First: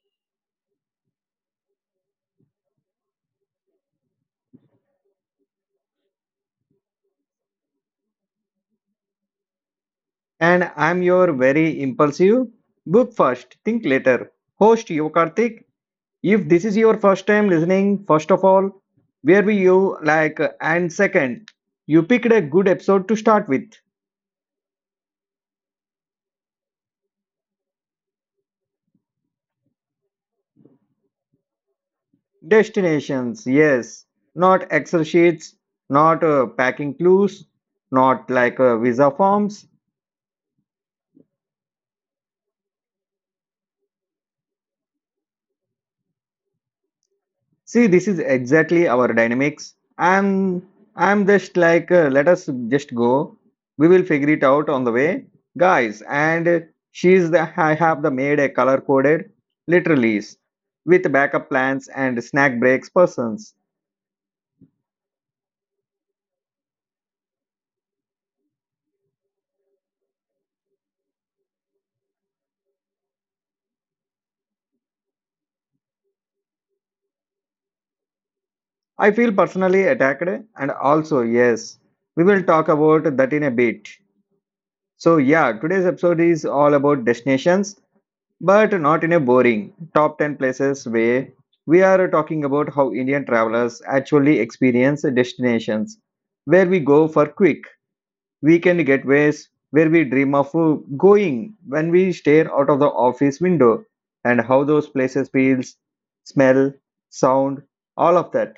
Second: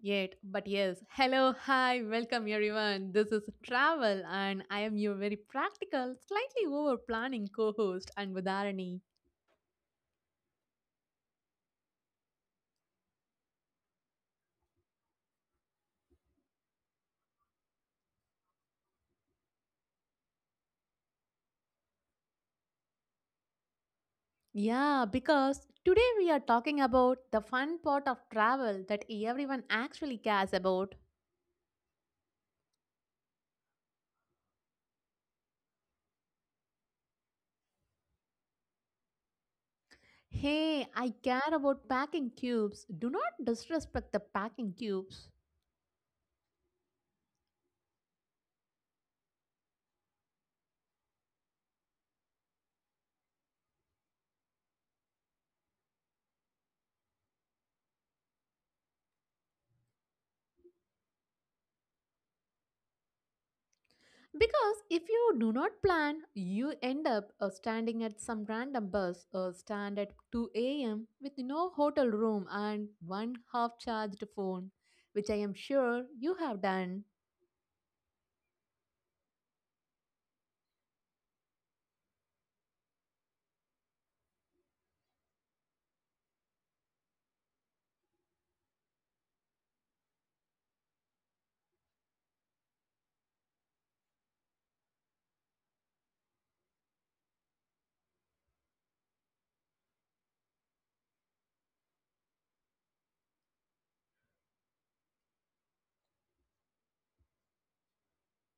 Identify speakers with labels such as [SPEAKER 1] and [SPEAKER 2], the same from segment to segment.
[SPEAKER 1] yet, but yes. Hello, hi, welcome everyone. This is Travel, and I am your very practical, slightly over planning co host, and Anvadarani.
[SPEAKER 2] And I'm your very impulsive, book first, think later, host Yokartik. If this is your first time listening, first of all, where were you? Like, and second, you picked a good episode to start with.
[SPEAKER 1] Yeah, because today we are talking about the fun part of travel that everyone actually cares about.
[SPEAKER 2] Destinations, yes. Not Excel sheets, not packing clues, not like visa forms.
[SPEAKER 1] Hey, I care about packing cubes. Do not disrespect the packing cubes.
[SPEAKER 2] See, this is exactly our dynamics. I'm just like, let us just go. We will figure it out on the way, guys. And she's the I have the made a color coded, literally, with backup plans and snack breaks persons.
[SPEAKER 1] Because if you do not plan, you end up standing at some random bus or stand at 2 a.m. with no hotel room and one half charged phone, which I am sure you have done.
[SPEAKER 2] I feel personally attacked, and also yes, we will talk about that in a bit. So, yeah, today's episode is all about destinations, but not in a boring top 10 places way. We are talking about how Indian travelers actually experience destinations, where we go for quick weekend getaways, where we dream of going when we stare out of the office window, and how those places feels, smell, sound, all of that.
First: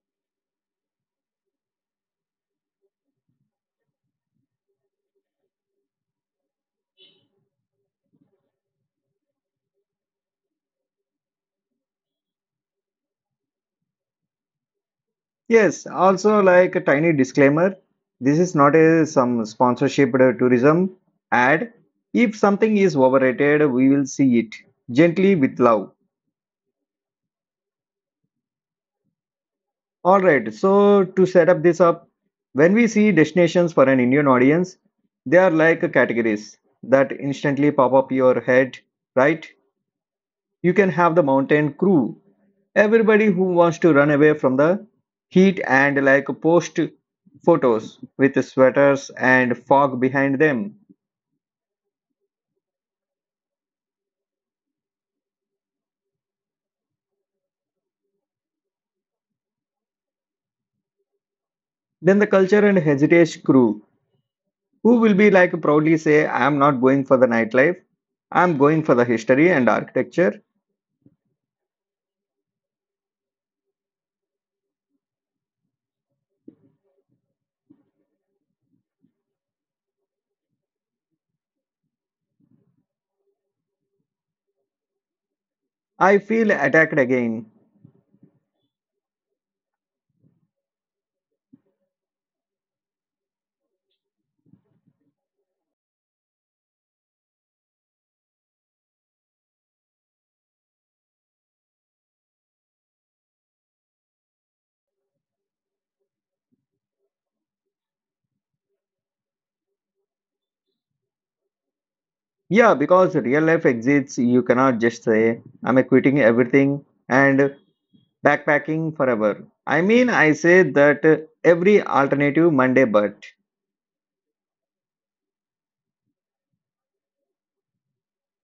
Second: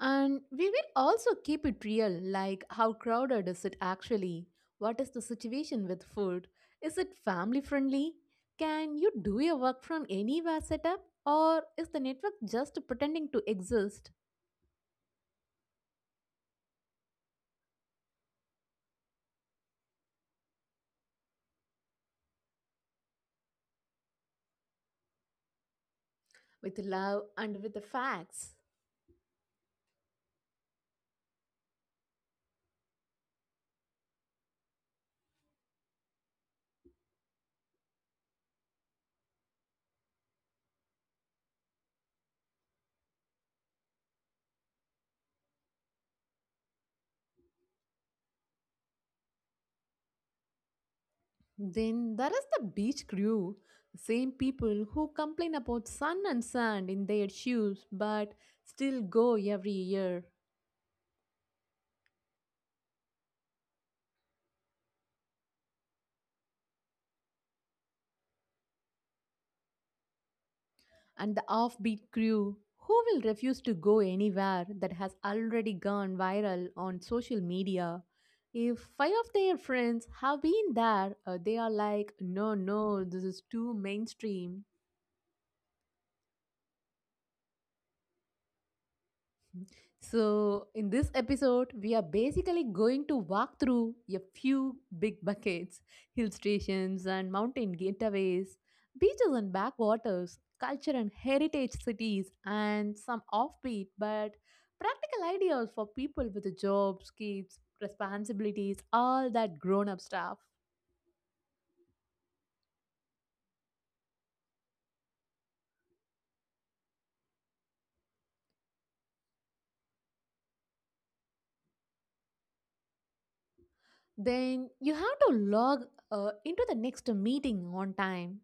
[SPEAKER 1] And we will also keep it real like how crowded is it actually? What is the situation with food? Is it family friendly? Can you do your work from anywhere setup? Or is the network just pretending to exist
[SPEAKER 2] Yes, also like a tiny disclaimer, this is not a some sponsorship tourism ad. If something is overrated, we will see it gently with love.
[SPEAKER 1] with love and with the facts?
[SPEAKER 2] All right, so to set up this up, when we see destinations for an Indian audience, they are like categories that instantly pop up your head, right? You can have the mountain crew. Everybody who wants to run away from the heat and like post photos with sweaters and fog behind them.
[SPEAKER 1] Then there is the beach crew, same people who complain about sun and sand in their shoes but still go every year.
[SPEAKER 2] Then the culture and heritage crew who will be like proudly say, I am not going for the nightlife. I'm going for the history and architecture.
[SPEAKER 1] And the offbeat crew who will refuse to go anywhere that has already gone viral on social media. If five of their friends have been there, they are like, no, no, this is too mainstream.
[SPEAKER 2] I feel attacked again.
[SPEAKER 1] So, in this episode, we are basically going to walk through a few big buckets, hill stations and mountain getaways, beaches and backwaters, culture and heritage cities, and some offbeat but practical ideas for people with jobs, kids, responsibilities, all that grown up stuff.
[SPEAKER 2] Yeah, because real life exists, you cannot just say, I'm quitting everything and backpacking forever. I mean, I say that every alternative Monday, but
[SPEAKER 1] Then you have to log into the next meeting on time.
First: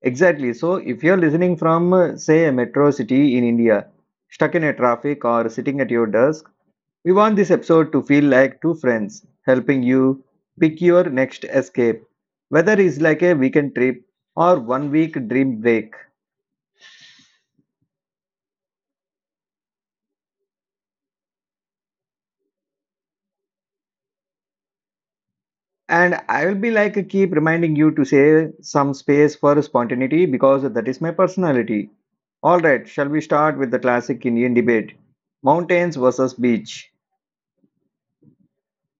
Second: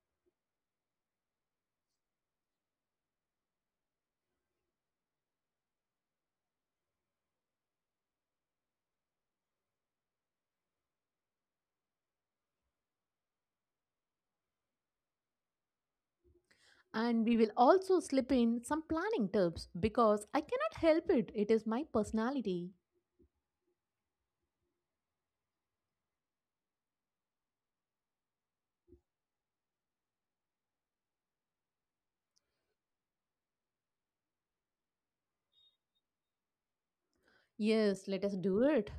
[SPEAKER 2] exactly. So if you're listening from, say, a metro city in India, stuck in a traffic or sitting at your desk, we want this episode to feel like two friends helping you pick your next escape, whether it's like a weekend trip or one week dream break.
[SPEAKER 1] And we will also slip in some planning tips because I cannot help it. It is my personality.
[SPEAKER 2] And I will be like, keep reminding you to say some space for spontaneity because that is my personality. All right, shall we start with the classic Indian debate mountains versus beach?
[SPEAKER 1] Yes, let us do it.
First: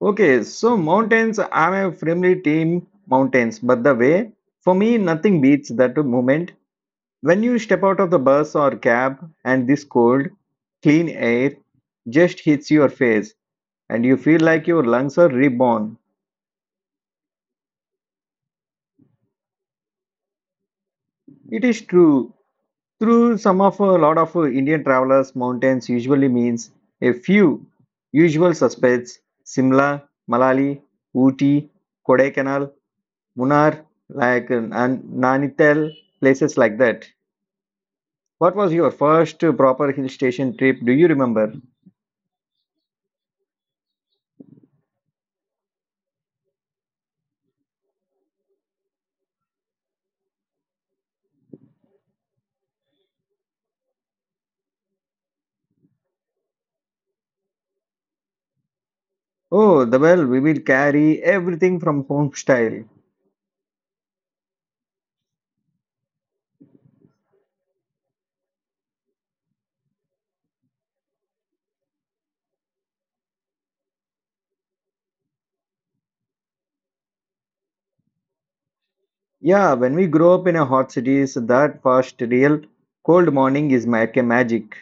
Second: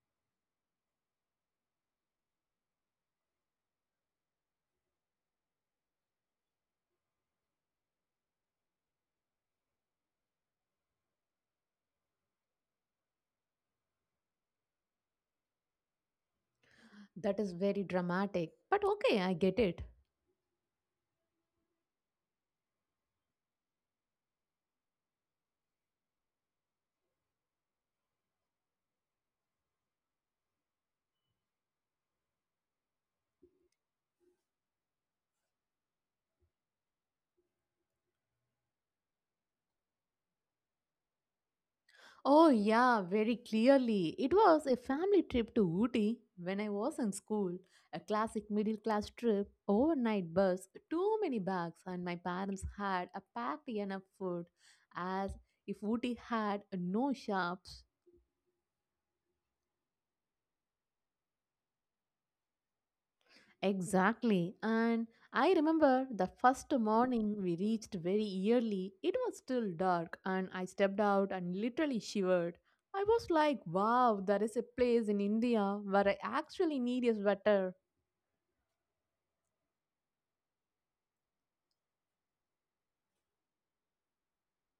[SPEAKER 2] Okay, so mountains, I'm a firmly team mountains, but the way, for me, nothing beats that moment when you step out of the bus or cab and this cold, clean air just hits your face and you feel like your lungs are reborn.
[SPEAKER 1] That is very dramatic. But okay, I get it.
[SPEAKER 2] It is true. Through some of a lot of Indian travelers, mountains usually means a few usual suspects Simla, Malali, Ooty, Kodaikanal. Munnar, like Nainital, places like that. What was your first proper hill station trip? Do you remember?
[SPEAKER 1] Oh, yeah, very clearly. It was a family trip to Ooty when I was in school. A classic middle class trip, overnight bus, too many bags, and my parents had a packed enough food as if Ooty had no shops.
[SPEAKER 2] Oh, the well, we will carry everything from home style.
[SPEAKER 1] Exactly. And I remember the first morning we reached very early. It was still dark, and I stepped out and literally shivered. I was like, wow, there is a place in India where I actually need a sweater.
[SPEAKER 2] Yeah, when we grow up in a hot cities, that first real cold morning is like a magic.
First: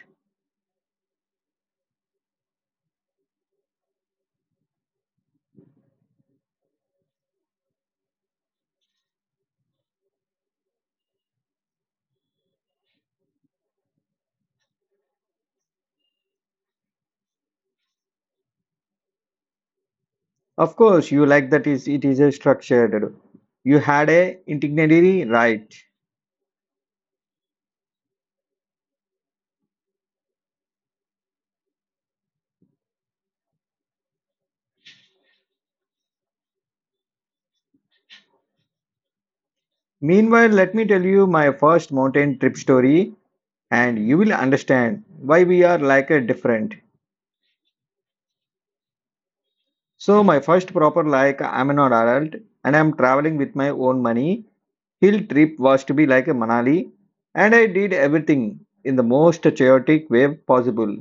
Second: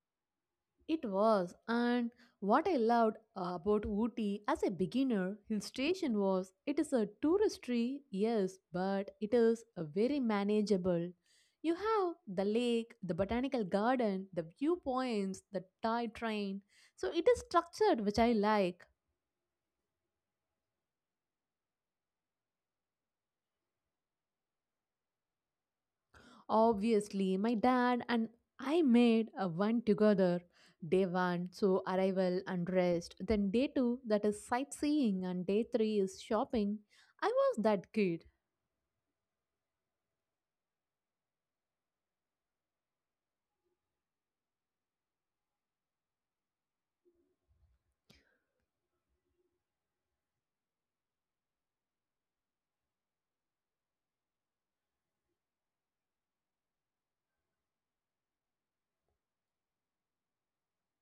[SPEAKER 1] It was, and what I loved about Ooty as a beginner hill station was it is a touristy, yes, but it is a very manageable. You have the lake, the botanical garden, the viewpoints, the toy train. So it is structured, which I like.
[SPEAKER 2] Of course, you like that is it is a structured. You had a itinerary, right?
[SPEAKER 1] Obviously, my dad and I made a one together. Day one, so arrival and rest. Then day two, that is sightseeing, and day three is shopping. I was that kid.
[SPEAKER 2] Meanwhile, let me tell you my first mountain trip story, and you will understand why we are like a different. So my first proper like I'm an adult and I'm traveling with my own money. Hill trip was to be like a Manali and I did everything in the most chaotic way possible.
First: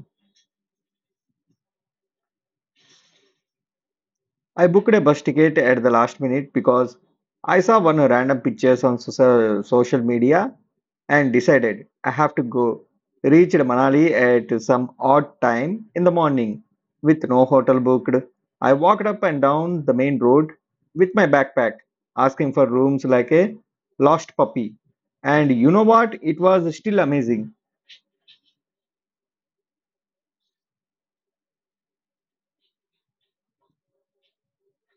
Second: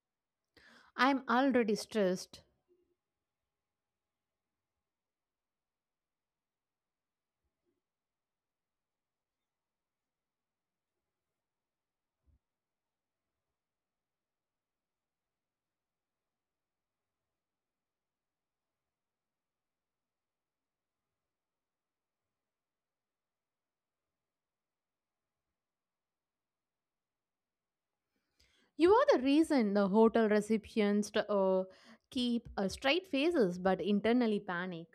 [SPEAKER 1] I'm already stressed.
[SPEAKER 2] I booked a bus ticket at the last minute because I saw one random pictures on social media and decided I have to go. Reached Manali at some odd time in the morning with no hotel booked. I walked up and down the main road with my backpack, asking for rooms like a lost puppy. And you know what? It was still amazing.
[SPEAKER 1] You are the reason the hotel receptionists keep straight faces but internally panic.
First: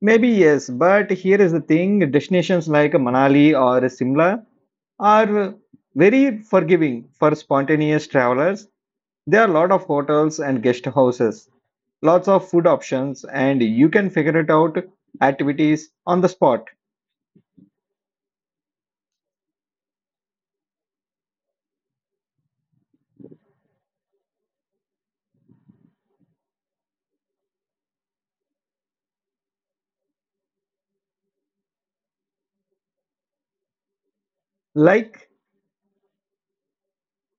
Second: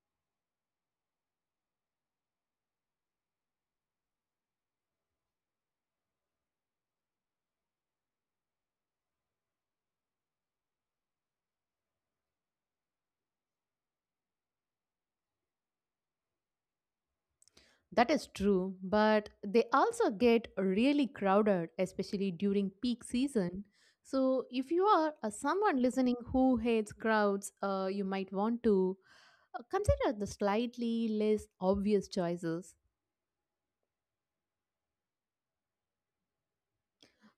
[SPEAKER 2] Maybe yes, but here is the thing destinations like Manali or Simla are very forgiving for spontaneous travelers. There are a lot of hotels and guest houses lots of food options and you can figure it out activities on the spot
[SPEAKER 1] That is true, but they also get really crowded, especially during peak season. So, if you are someone listening who hates crowds, you might want to consider the slightly less obvious choices.
[SPEAKER 2] like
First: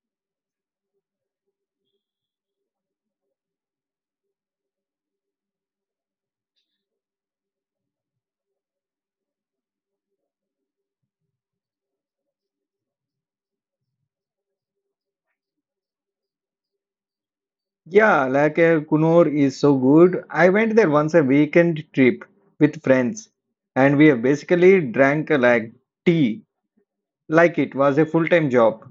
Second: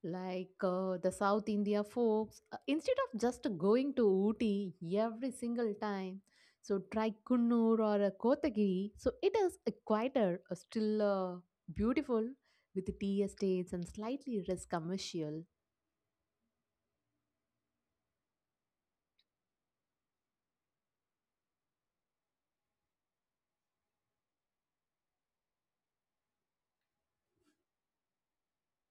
[SPEAKER 1] Like the South India folks, instead of just going to Ooty every single time, so try Kunnur or Kotagiri. So it is a quieter, still beautiful with the tea estates and slightly less commercial.
[SPEAKER 2] yeah like Kunur is so good. I went there once a weekend trip with friends and we have basically drank like tea like it was a full-time job.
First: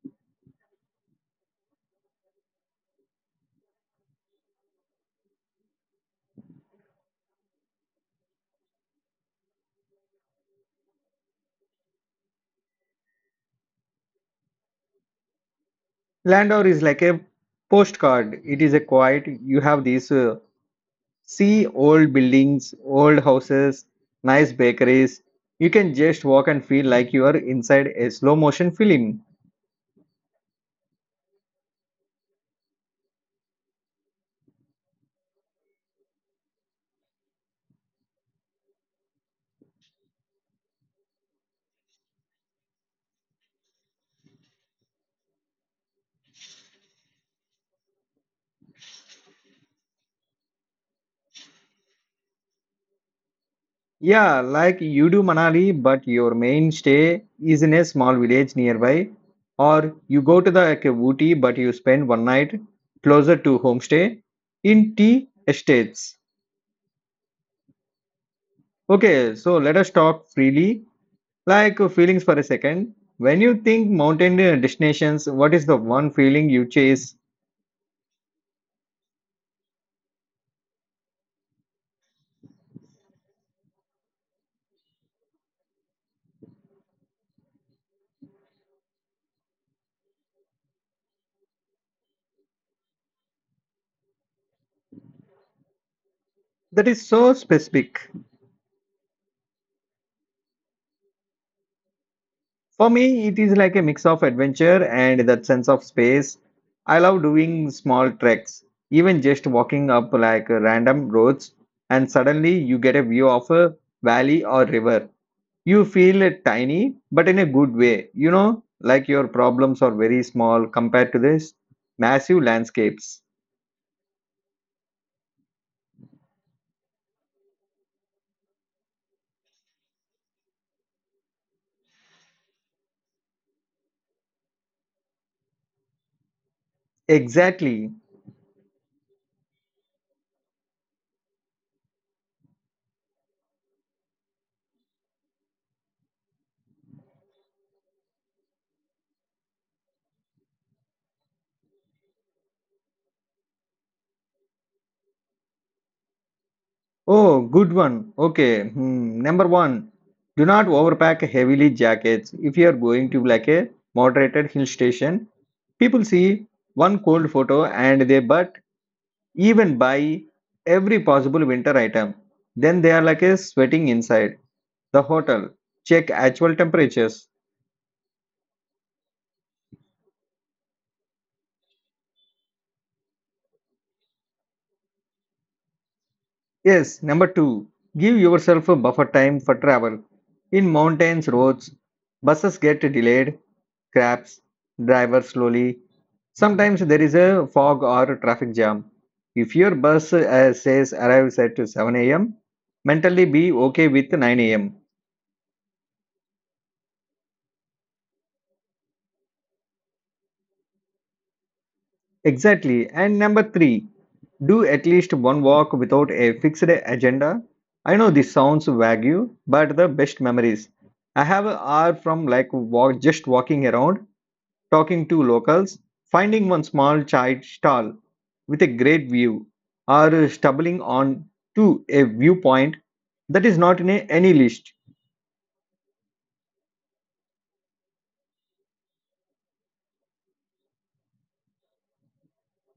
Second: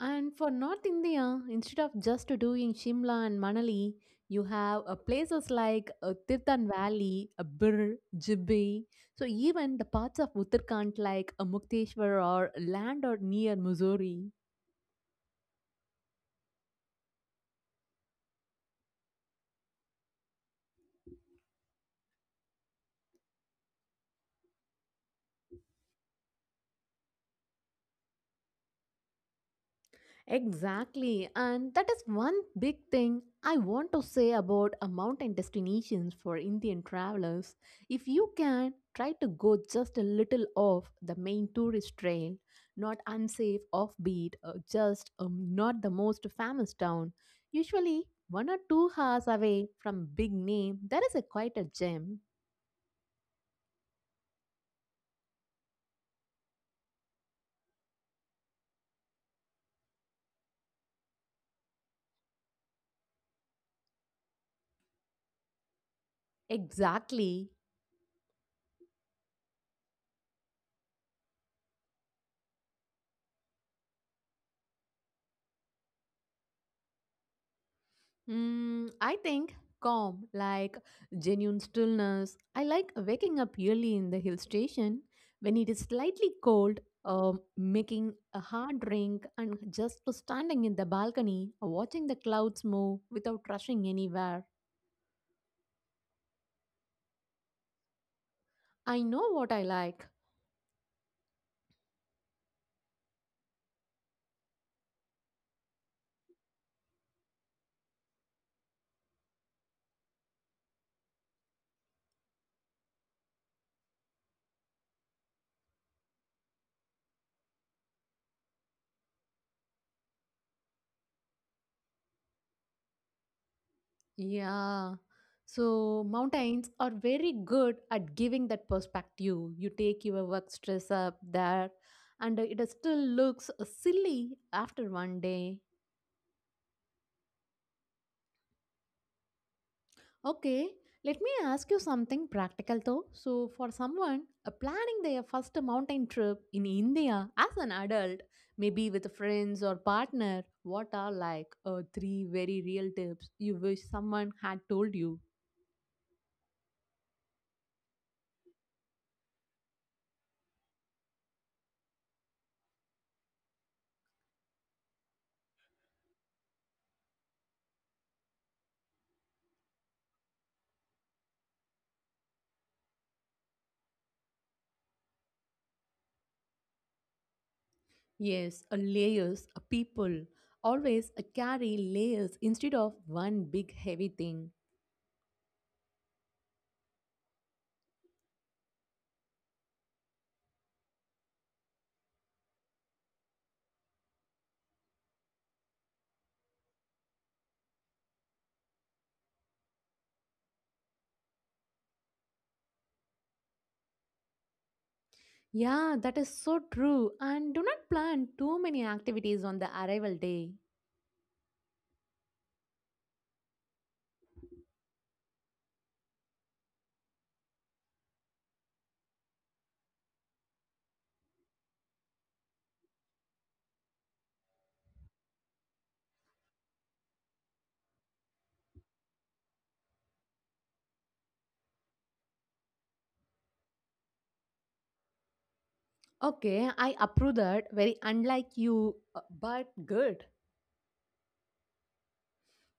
[SPEAKER 1] And for North India, instead of just doing Shimla and Manali, you have places like Tirthan Valley, Bir, Jibbe. So even the parts of Uttarakhand like Mukteshwar or land or near Missouri.
[SPEAKER 2] Landor is like a postcard. It is a quiet. You have these see old buildings old houses nice bakeries. You can just walk and feel like you are inside a slow motion film.
[SPEAKER 1] Exactly, and that is one big thing I want to say about mountain destinations for Indian travelers. If you can, try to go just a little off the main tourist trail, not unsafe, offbeat, or just not the most famous town. Usually, 1 or 2 hours away from big name, there is a quite a gem.
[SPEAKER 2] Yeah, like you do Manali, but your main stay is in a small village nearby. Or you go to the like, Ooty, but you spend one night closer to homestay in tea estates.
[SPEAKER 1] Exactly.
[SPEAKER 2] Okay, so let us talk freely, like feelings for a second. When you think mountain destinations, what is the one feeling you chase
[SPEAKER 1] I think calm, like genuine stillness. I like waking up early in the hill station when it is slightly cold, making a hard drink, and just standing in the balcony, watching the clouds move without rushing anywhere.
[SPEAKER 2] that is so specific?
[SPEAKER 1] I know what I like.
[SPEAKER 2] For me, it is like a mix of adventure and that sense of space. I love doing small treks, even just walking up like random roads, and suddenly you get a view of a valley or river. You feel tiny, but in a good way. You know, like your problems are very small compared to this massive landscapes.
[SPEAKER 1] Yeah. So, mountains are very good at giving that perspective. You take your work stress up there, and it still looks silly after one day.
[SPEAKER 2] Exactly.
[SPEAKER 1] Okay, let me ask you something practical though. So, for someone planning their first mountain trip in India as an adult, maybe with friends or partner, what are like three very real tips you wish someone had told you?
[SPEAKER 2] Oh, good one. Okay. Hmm. Number one, do not overpack heavily jackets if you are going to like a moderated hill station. People see one cold photo and they but even buy every possible winter item. Then they are like a sweating inside the hotel. Check actual temperatures.
[SPEAKER 1] Yes, layers, people. Always carry layers instead of one big heavy thing.
[SPEAKER 2] Yes, number two, give yourself a buffer time for travel. In mountains, roads, buses get delayed, crabs, driver slowly. Sometimes there is a fog or traffic jam. If your bus says arrives at 7 a.m., mentally be okay with 9 a.m.
[SPEAKER 1] Yeah, that is so true. And do not plan too many activities on the arrival day.
[SPEAKER 2] Exactly. And number three, do at least one walk without a fixed agenda. I know this sounds vague, but the best memories I have are from just walking around, talking to locals, finding one small chai stall with a great view, or stumbling on to a viewpoint that is not in any list.
[SPEAKER 1] Okay, I approve that. Very unlike you, but good.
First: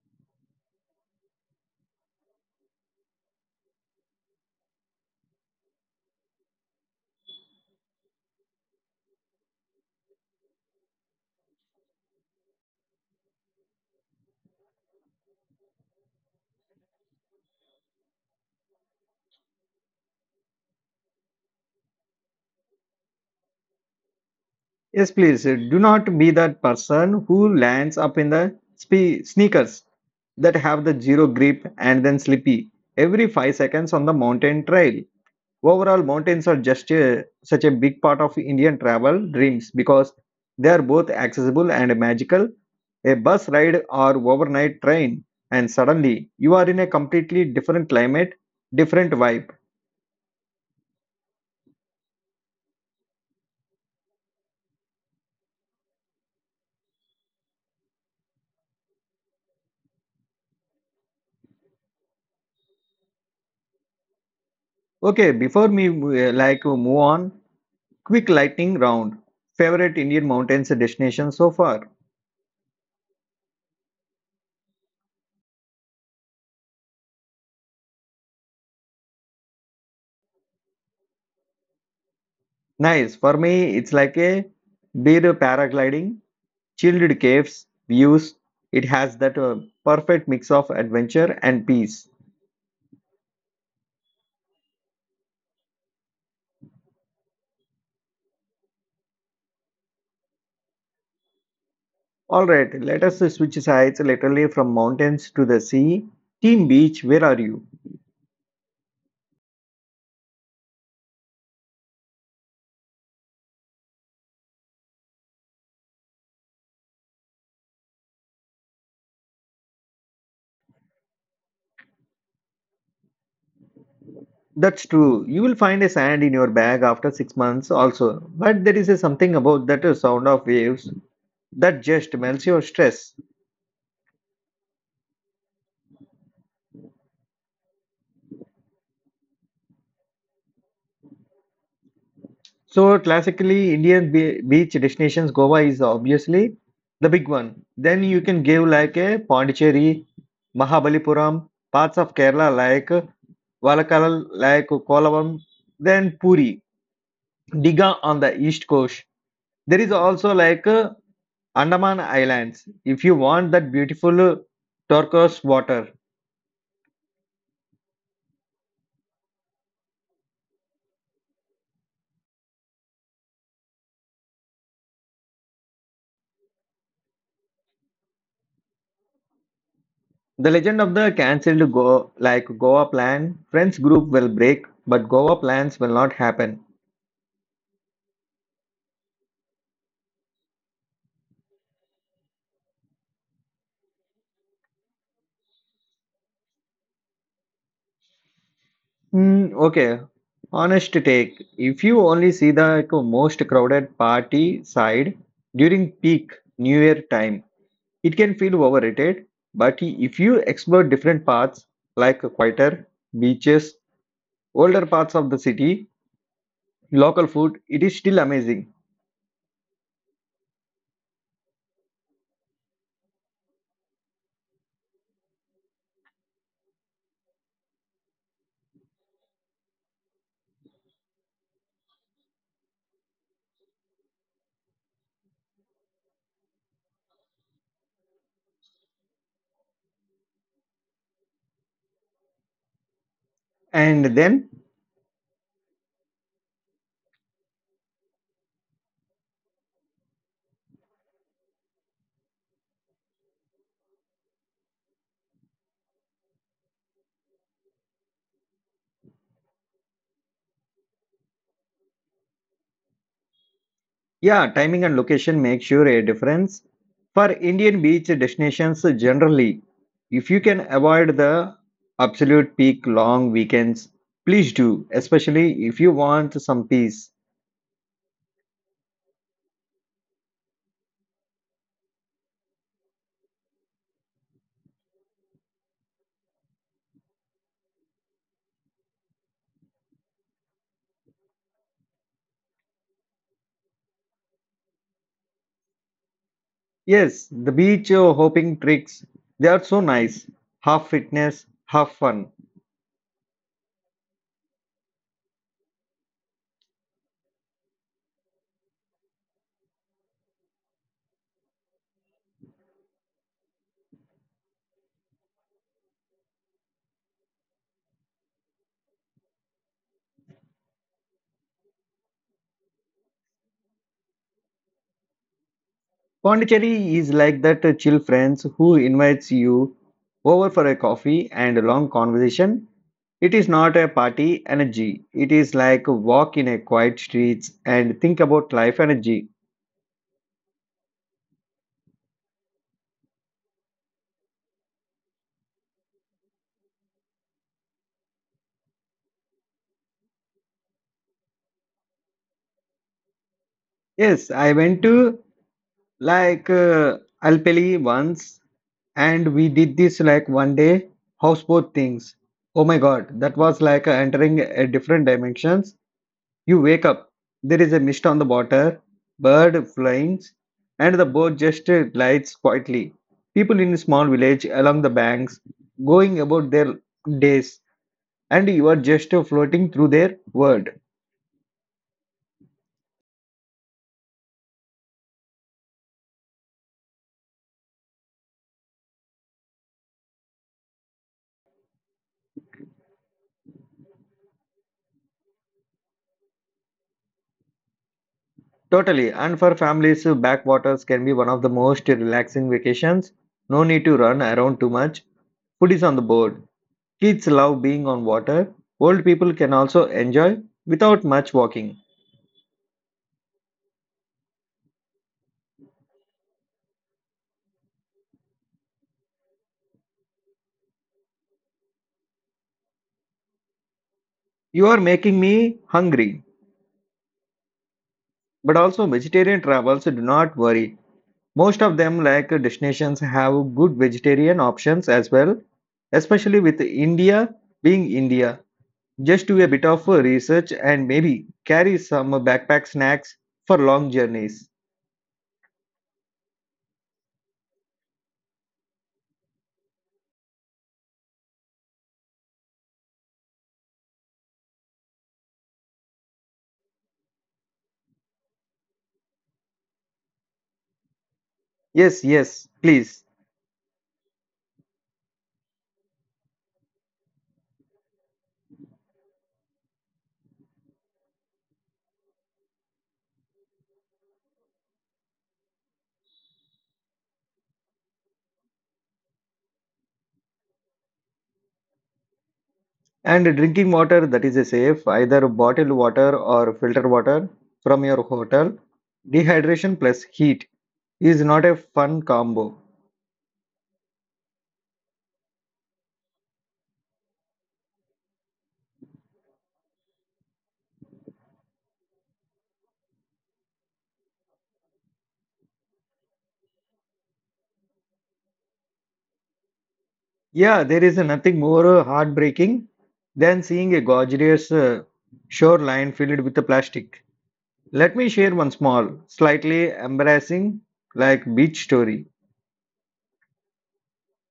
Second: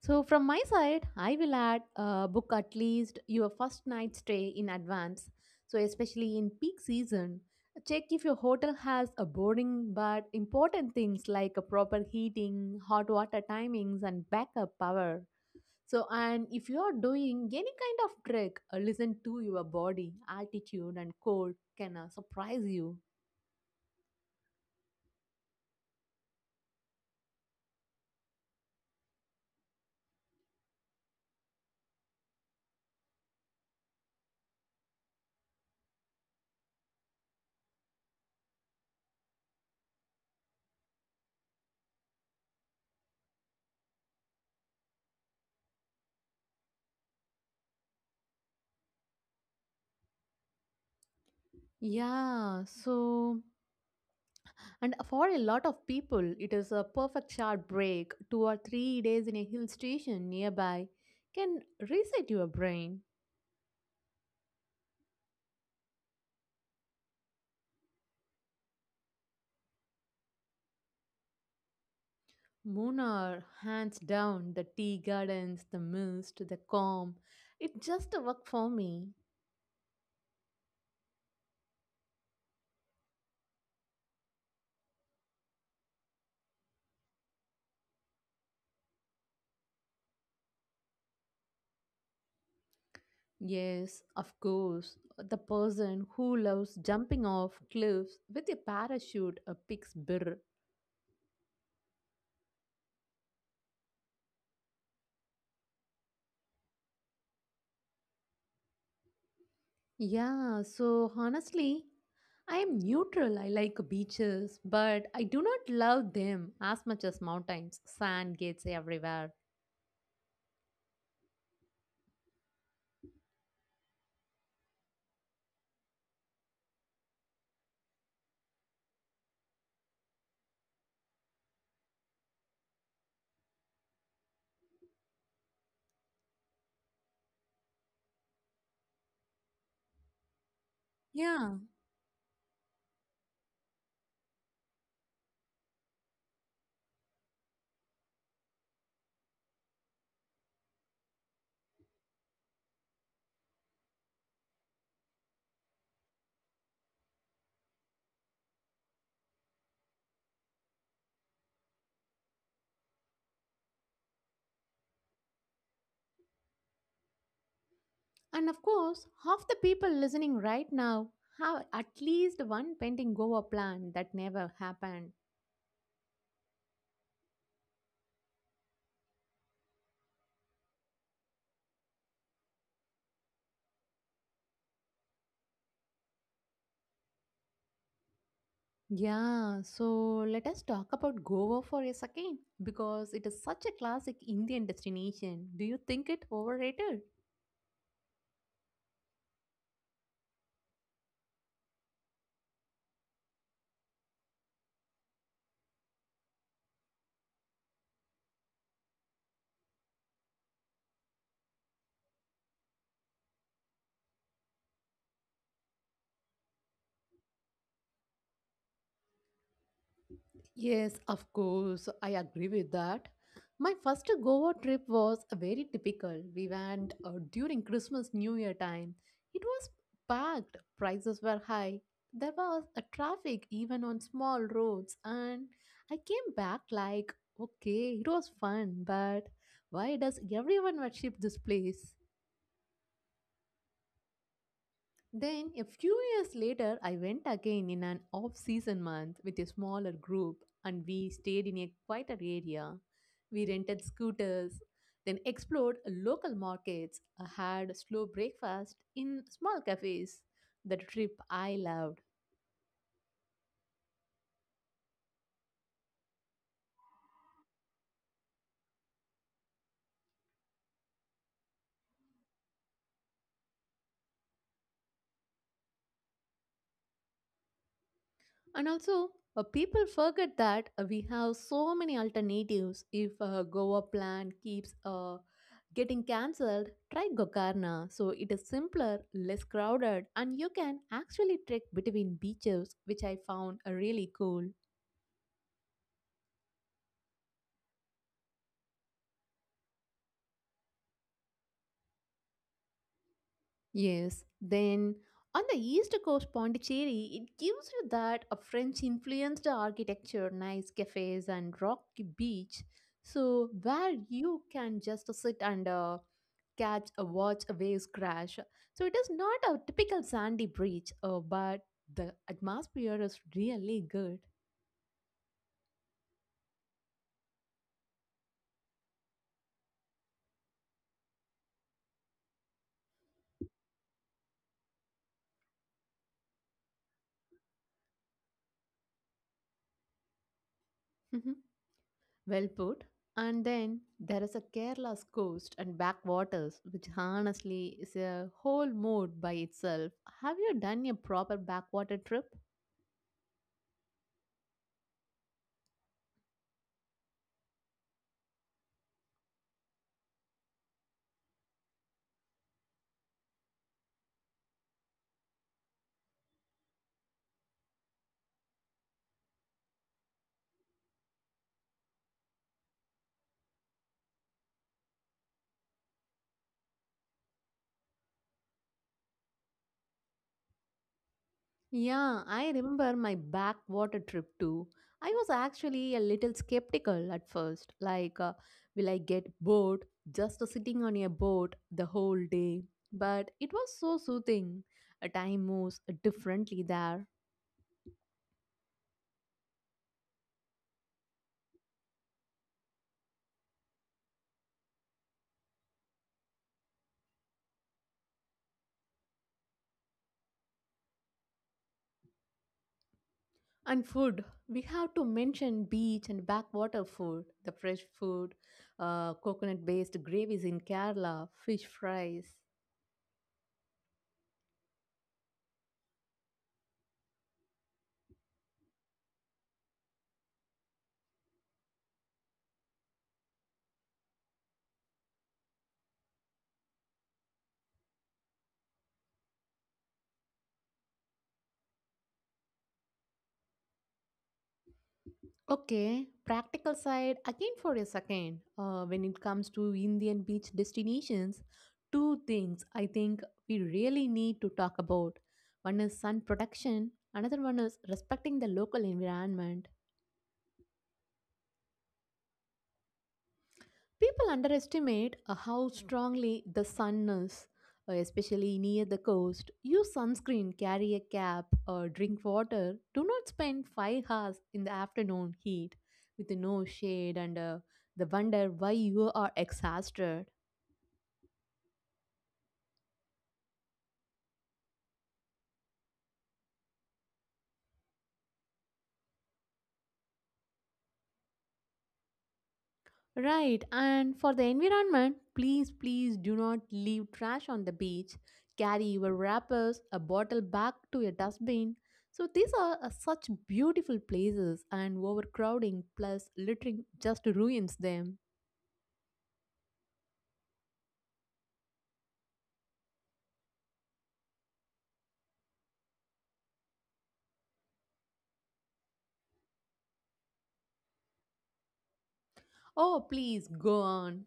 [SPEAKER 1] So, from my side, I will add book at least your first night stay in advance. So, especially in peak season, check if your hotel has a boarding but important things like a proper heating, hot water timings, and backup power. So, and if you are doing any kind of trek, listen to your body, altitude, and cold can surprise you.
[SPEAKER 2] Yes, please do not be that person who lands up in the sneakers that have the zero grip and then slippy every 5 seconds on the mountain trail. Overall, mountains are just a, such a big part of Indian travel dreams because they are both accessible and magical. A bus ride or overnight train, and suddenly you are in a completely different climate, different vibe.
[SPEAKER 1] Yeah, so and for a lot of people, it is a perfect short break. 2 or 3 days in a hill station nearby can reset your brain.
[SPEAKER 2] Okay, before me like move on, quick lightning round. Favorite Indian mountains destination so far?
[SPEAKER 1] Munnar, hands down, the tea gardens, the mist, the calm. It just a for me.
[SPEAKER 2] Nice. For me, it's like a beer paragliding, chilled caves, views. It has that perfect mix of adventure and peace.
[SPEAKER 1] Yes, of course. The person who loves jumping off cliffs with a parachute picks Bir.
[SPEAKER 2] All right, let us switch sides literally from mountains to the sea. Team Beach, where are you?
[SPEAKER 1] Yeah, so honestly, I am neutral. I like beaches, but I do not love them as much as mountains. Sand gets everywhere.
[SPEAKER 2] That's true. You will find a sand in your bag after 6 months also. But there is a something about that sound of waves that just melts your stress.
[SPEAKER 1] Yeah,
[SPEAKER 2] So classically, Indian beach destinations, Goa is obviously the big one. Then you can give like a Pondicherry, Mahabalipuram, parts of Kerala like Valakkalal, like Kolam, then Puri, Diga on the east coast. There is also like Andaman Islands. If you want that beautiful turquoise water,
[SPEAKER 1] and of course, half the people listening right now have at least one pending Goa plan that never happened.
[SPEAKER 2] the legend of the cancelled Go like Goa plan, friends group will break, but Goa plans will not happen.
[SPEAKER 1] Yeah, so let us talk about Goa for a second because it is such a classic Indian destination. Do you think it overrated?
[SPEAKER 2] Mm, okay, honest take. If you only see the like, most crowded party side during peak New Year time, it can feel overrated. But if you explore different paths like quieter beaches, older parts of the city, local food, it is still amazing.
[SPEAKER 1] Yes, of course, I agree with that. My first Goa trip was very typical. We went during Christmas New Year time. It was packed, prices were high. There was a traffic even on small roads and I came back like, okay, it was fun, but why does everyone worship this place?
[SPEAKER 2] And then
[SPEAKER 1] Then a few years later, I went again in an off season month with a smaller group and we stayed in a quieter area. We rented scooters, then explored local markets, had slow breakfast in small cafes. The trip I loved.
[SPEAKER 2] yeah, timing and location make sure a difference. For Indian beach destinations generally, if you can avoid the absolute peak long weekends, please do, especially if you want some peace.
[SPEAKER 1] And also, people forget that we have so many alternatives. If Goa plan keeps getting cancelled, try Gokarna. So it is simpler, less crowded, and you can actually trek between beaches, which I found really cool.
[SPEAKER 2] Yes, the beach hopping tricks, they are so nice. Half fitness, half fun.
[SPEAKER 1] Yes, then on the east coast Pondicherry, it gives you that a French influenced architecture, nice cafes and rocky beach. So where you can just sit and catch a watch a waves crash. So it is not a typical sandy beach, but the atmosphere is really good.
[SPEAKER 2] Pondicherry is like that chill friends who invites you over for a coffee and a long conversation. It is not a party energy. It is like a walk in a quiet streets and think about life energy.
[SPEAKER 1] Well put. And then there is a Kerala's coast and backwaters, which honestly is a whole mood by itself. Have you done a proper backwater trip?
[SPEAKER 2] Yes, I went to like Alpeli once and we did this like one day houseboat things. Oh my god, that was like entering a different dimensions. You wake up, there is a mist on the water, bird flying, and the boat just glides quietly. People in a small village along the banks going about their days, and you are just floating through their world.
[SPEAKER 1] Yeah, I remember my backwater trip too. I was actually a little skeptical at first. Like, will I get bored just sitting on a boat the whole day? But it was so soothing. A time moves differently there.
[SPEAKER 2] Totally, and for families, backwaters can be one of the most relaxing vacations. No need to run around too much. Food is on the board. Kids love being on water. Old people can also enjoy without much walking.
[SPEAKER 1] And food, we have to mention beach and backwater food, the fresh food, coconut based gravies in Kerala, fish fries.
[SPEAKER 2] You are making me hungry. But also vegetarian travels do not worry. Most of them like destinations have good vegetarian options as well, especially with India being India. Just do a bit of research and maybe carry some backpack snacks for long journeys.
[SPEAKER 1] Okay, practical side again for a second. When it comes to Indian beach destinations, two things I think we really need to talk about. One is sun protection, another one is respecting the local environment.
[SPEAKER 2] Yes, yes, please.
[SPEAKER 1] People underestimate how strongly the sun is, especially near the coast. Use sunscreen, carry a cap, or drink water. Do not spend 5 hours in the afternoon heat with no shade and the wonder why you are exhausted.
[SPEAKER 2] And drinking water that is safe, either bottled water or filtered water from your hotel. Dehydration plus heat is not a fun combo.
[SPEAKER 1] Right, and for the environment, please, please do not leave trash on the beach. Carry your wrappers, a bottle back to your dustbin. So, these are such beautiful places, and overcrowding plus littering just ruins them.
[SPEAKER 2] Yeah, there is nothing more heartbreaking than seeing a gorgeous shoreline filled with the plastic. Let me share one small, slightly embarrassing, like beach story.
[SPEAKER 1] Oh, please go on.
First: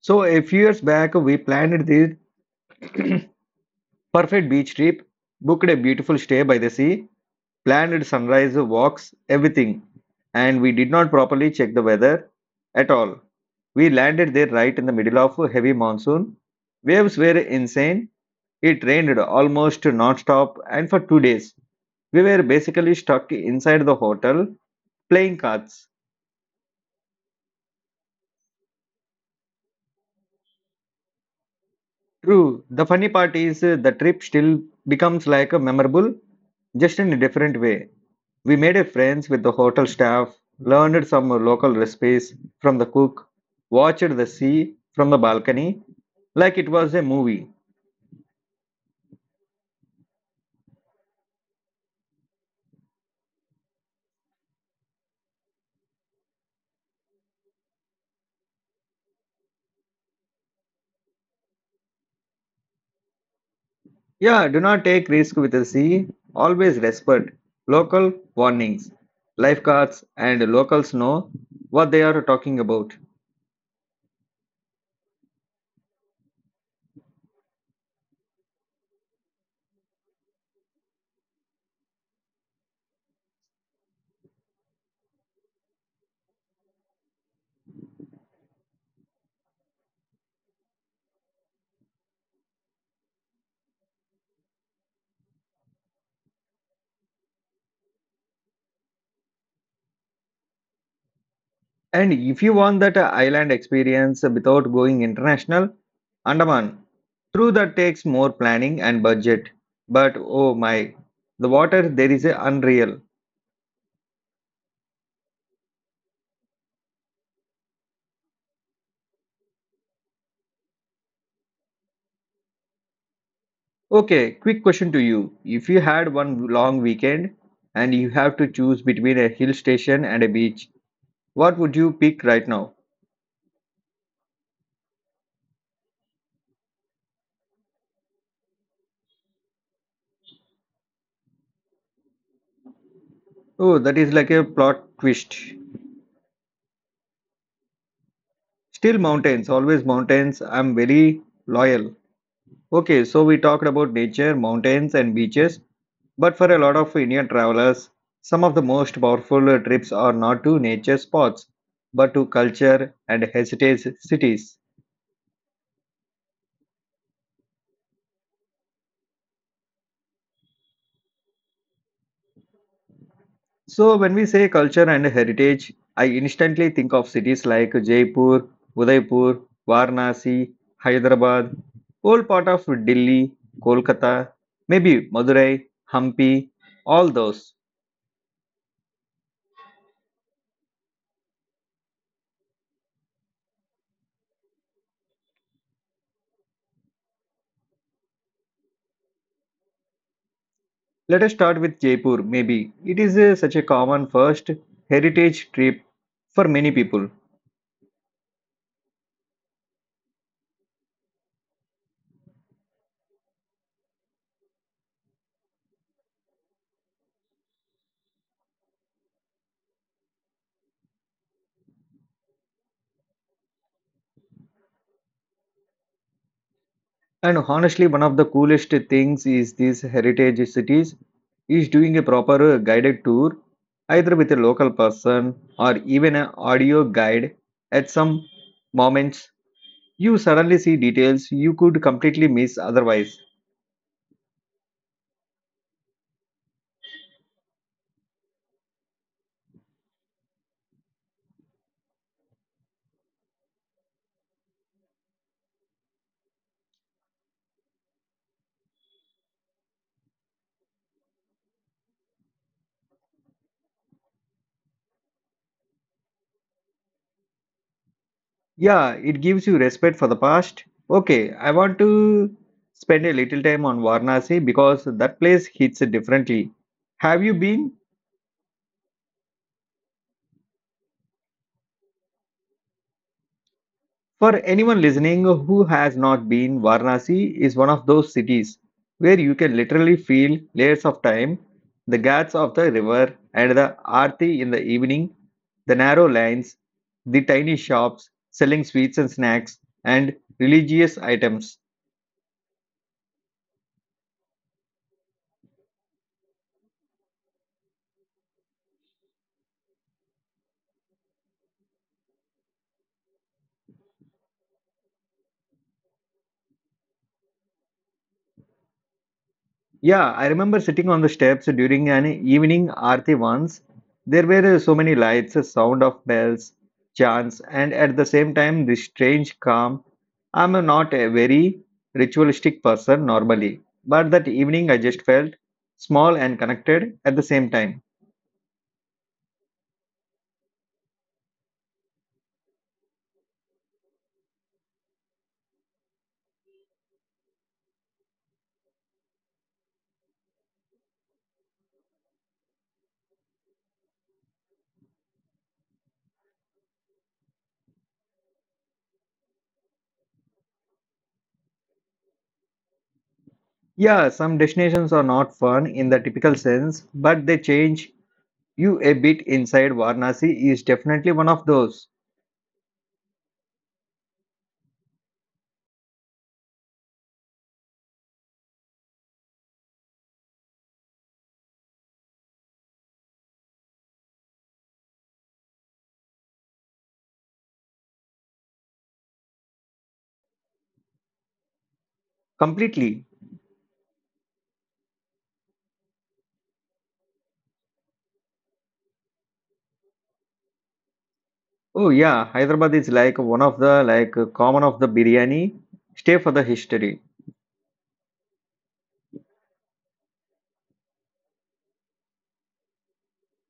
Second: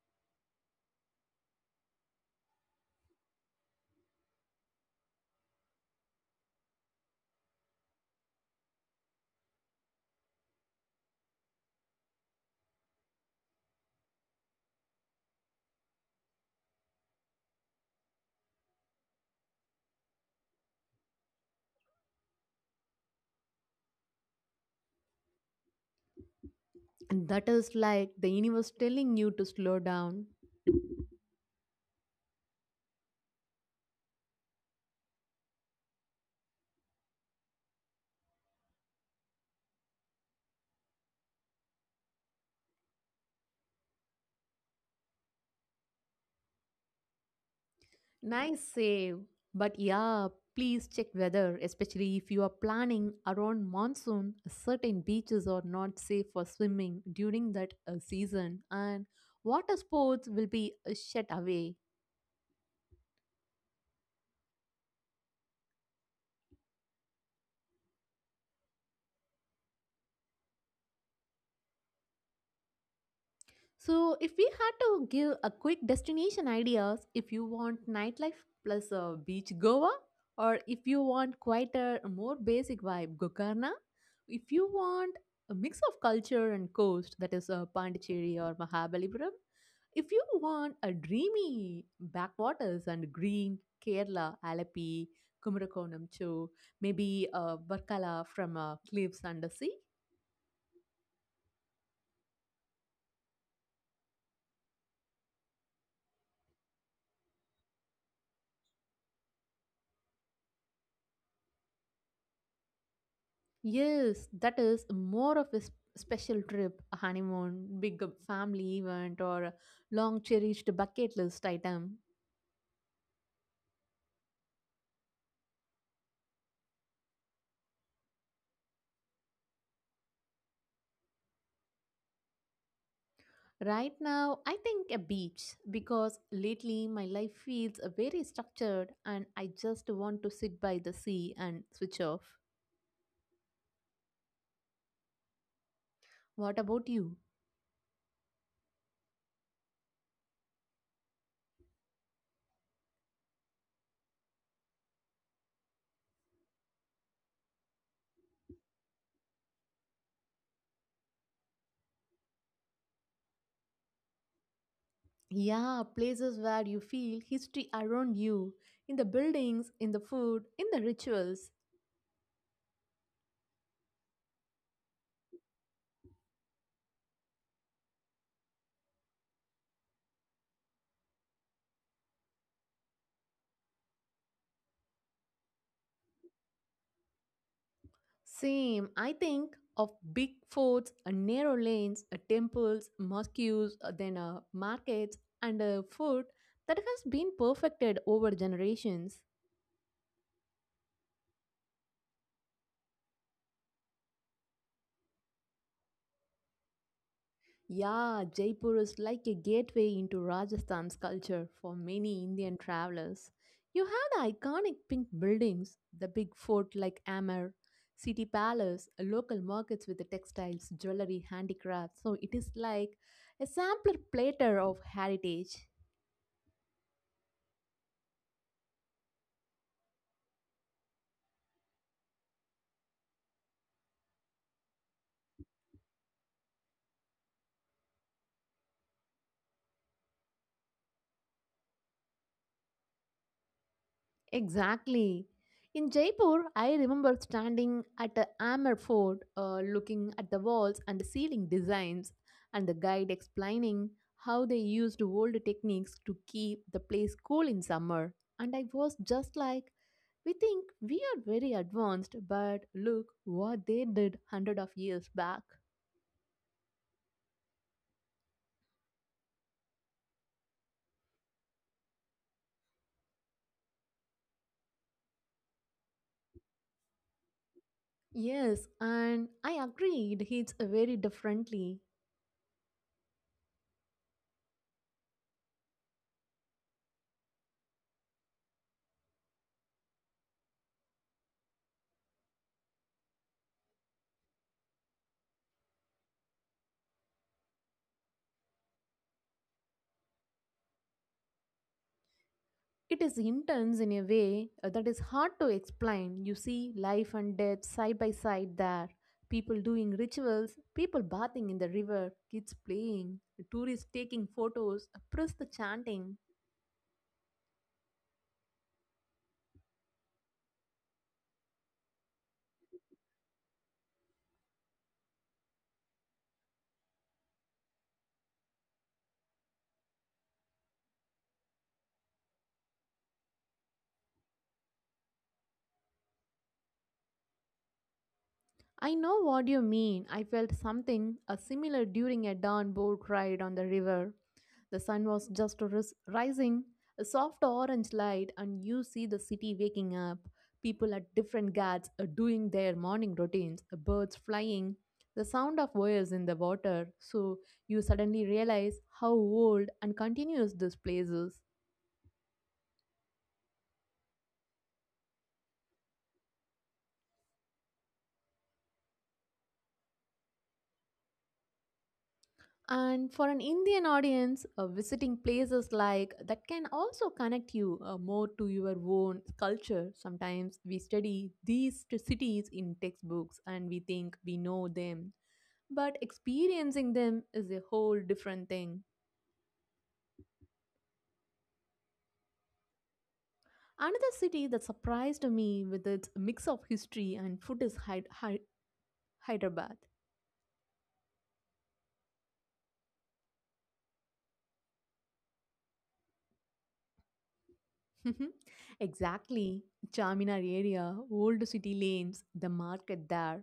[SPEAKER 2] So a few years back, we planned this perfect beach trip, booked a beautiful stay by the sea, planned sunrise walks, everything, and we did not properly check the weather at all. We landed there right in the middle of a heavy monsoon. Waves were insane. It rained almost non-stop and for 2 days. We were basically stuck inside the hotel playing cards.
[SPEAKER 1] And that is like the universe telling you to slow down.
[SPEAKER 2] True, the funny part is the trip still becomes like a memorable, just in a different way. We made a friends with the hotel staff, learned some local recipes from the cook, watched the sea from the balcony like it was a movie.
[SPEAKER 1] Nice save. But yeah, please check weather, especially if you are planning around monsoon. Certain beaches are not safe for swimming during that season, and water sports will be shut away.
[SPEAKER 2] Yeah, do not take risk with the sea. Always respect local warnings, lifeguards, and locals know what they are talking about.
[SPEAKER 1] So, if we had to give a quick destination ideas, if you want nightlife plus a beach Goa, or if you want quieter, more basic vibe Gokarna, if you want a mix of culture and coast, that is Pondicherry or Mahabalipuram, if you want a dreamy backwaters and green Kerala, Alapi, Kumarakonam, Chu, maybe Barkala from Cliffs Under Sea.
[SPEAKER 2] And if you want that island experience without going international, Andaman. True, that takes more planning and budget. But oh my, the water there is a unreal.
[SPEAKER 1] Yes, that is more of a special trip, a honeymoon, big family event, or a long cherished bucket list item.
[SPEAKER 2] Okay, quick question to you. If you had one long weekend and you have to choose between a hill station and a beach, what would you pick right now?
[SPEAKER 1] Right now, I think a beach because lately my life feels very structured and I just want to sit by the sea and switch off.
[SPEAKER 2] Oh, that is like a plot twist.
[SPEAKER 1] What about you?
[SPEAKER 2] Still mountains, always mountains. I'm very loyal. Okay, so we talked about nature, mountains, and beaches. But for a lot of Indian travelers, some of the most powerful trips are not to nature spots, but to culture and heritage cities.
[SPEAKER 1] Yeah, places where you feel history around you in the buildings, in the food, in the rituals.
[SPEAKER 2] So, when we say culture and heritage, I instantly think of cities like Jaipur, Udaipur, Varanasi, Hyderabad, whole part of Delhi, Kolkata, maybe Madurai, Hampi, all those.
[SPEAKER 1] Same, I think of big forts, narrow lanes, temples, mosques, then markets, and food that has been perfected over generations.
[SPEAKER 2] Let us start with Jaipur, maybe. It is a, such a common first heritage trip for many people.
[SPEAKER 1] Yeah, Jaipur is like a gateway into Rajasthan's culture for many Indian travelers. You have the iconic pink buildings, the big fort like Amer, city palace, local markets with the textiles, jewelry, handicrafts. So it is like a sampler platter of heritage.
[SPEAKER 2] And honestly, one of the coolest things is these heritage cities is doing a proper guided tour, either with a local person or even an audio guide. At some moments, you suddenly see details you could completely miss otherwise.
[SPEAKER 1] Exactly. In Jaipur, I remember standing at the Amber Fort, looking at the walls and the ceiling designs, and the guide explaining how they used old techniques to keep the place cool in summer. And I was just like, we think we are very advanced, but look what they did hundred of years back.
[SPEAKER 2] Yeah, it gives you respect for the past. Okay, I want to spend a little time on Varanasi because that place hits differently. Have you been?
[SPEAKER 1] Yes, and I agreed. It's very differently.
[SPEAKER 2] For anyone listening who has not been, Varanasi is one of those cities where you can literally feel layers of time, the ghats of the river and the aarti in the evening, the narrow lanes, the tiny shops selling sweets and snacks and religious items.
[SPEAKER 1] It is intense in a way that is hard to explain. You see life and death side by side there. People doing rituals, people bathing in the river, kids playing, tourists taking photos, priests chanting.
[SPEAKER 2] Yeah, I remember sitting on the steps during an evening aarti once. There were so many lights, a sound of bells, chants, and at the same time, this strange calm. I'm not a very ritualistic person normally, but that evening I just felt small and connected at the same time.
[SPEAKER 1] I know what you mean. I felt something similar during a dawn boat ride on the river. The sun was just rising, a soft orange light, and you see the city waking up. People at different ghats are doing their morning routines, birds flying, the sound of wires in the water. So you suddenly realize how old and continuous this place is.
[SPEAKER 2] Yeah, some destinations are not fun in the typical sense, but they change you a bit inside. Varanasi is definitely one of those.
[SPEAKER 1] And for an Indian audience, visiting places like that can also connect you more to your own culture. Sometimes we study these cities in textbooks and we think we know them, but experiencing them is a whole different thing.
[SPEAKER 2] Completely.
[SPEAKER 1] Another city that surprised me with its mix of history and food is Hyderabad.
[SPEAKER 2] Oh yeah, Hyderabad is like one of the like common of the biryani. Stay for the history.
[SPEAKER 1] Exactly. Charminar area, old city lanes, the market there.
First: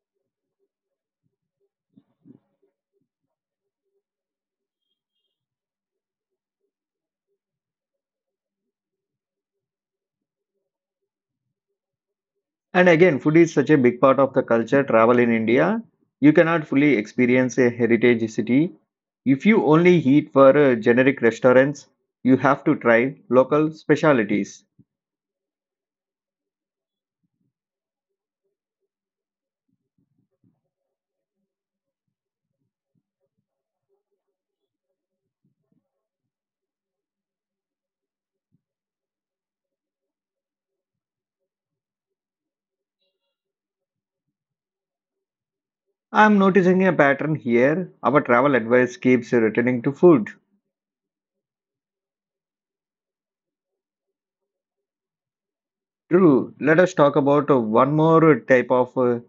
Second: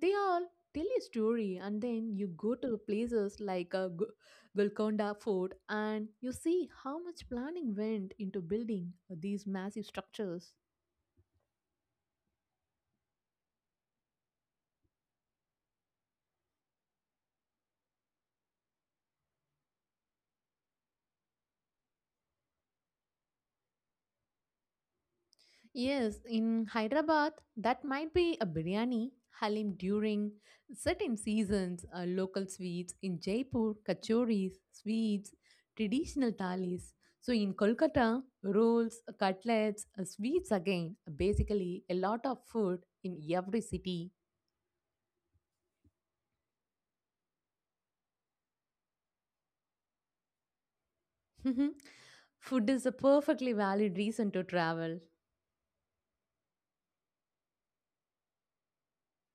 [SPEAKER 1] They all tell a story, and then you go to places like Golconda Fort and you see how much planning went into building these massive structures.
[SPEAKER 2] And again, food is such a big part of the culture travel in India. You cannot fully experience a heritage city if you only eat for generic restaurants. You have to try local specialities.
[SPEAKER 1] Yes, in Hyderabad, that might be a biryani, halim during certain seasons, local sweets. In Jaipur, kachoris, sweets, traditional thalis. So in Kolkata, rolls, cutlets, sweets again. Basically, a lot of food in every city.
[SPEAKER 2] I'm noticing a pattern here. Our travel advice keeps returning to food.
[SPEAKER 1] Food is a perfectly valid reason to travel.
[SPEAKER 2] True. Let us talk about one more type of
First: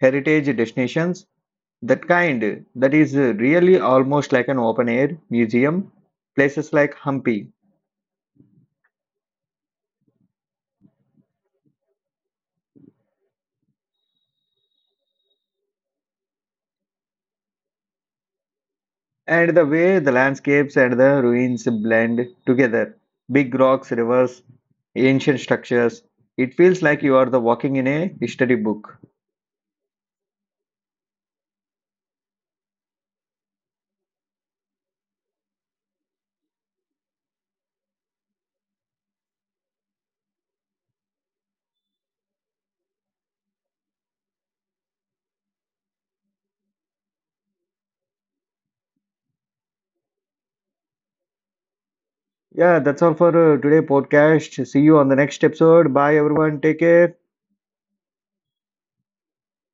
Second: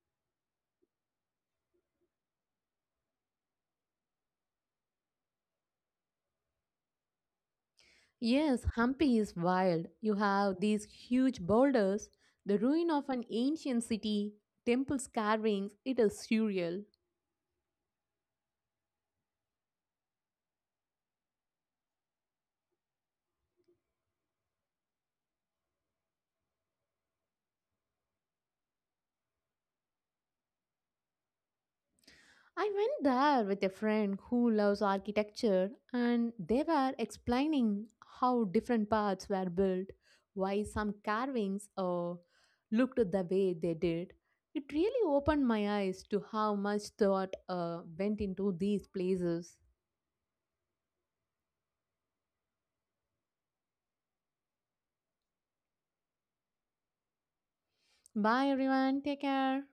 [SPEAKER 2] heritage destinations. That kind that is really almost like an open air museum, places like Hampi.
[SPEAKER 1] Yes, Hampi is wild. You have these huge boulders, the ruin of an ancient city, temple carvings. It is surreal.
[SPEAKER 2] And the way the landscapes and the ruins blend together, big rocks, rivers, ancient structures, it feels like you are the walking in a history book.
[SPEAKER 1] I went there with a friend who loves architecture, and they were explaining how different parts were built, why some carvings looked the way they did. It really opened my eyes to how much thought went into these places.
[SPEAKER 2] Yeah, that's all for today podcast. See you on the next episode. Bye everyone. Take care.
[SPEAKER 1] Bye, everyone. Take care.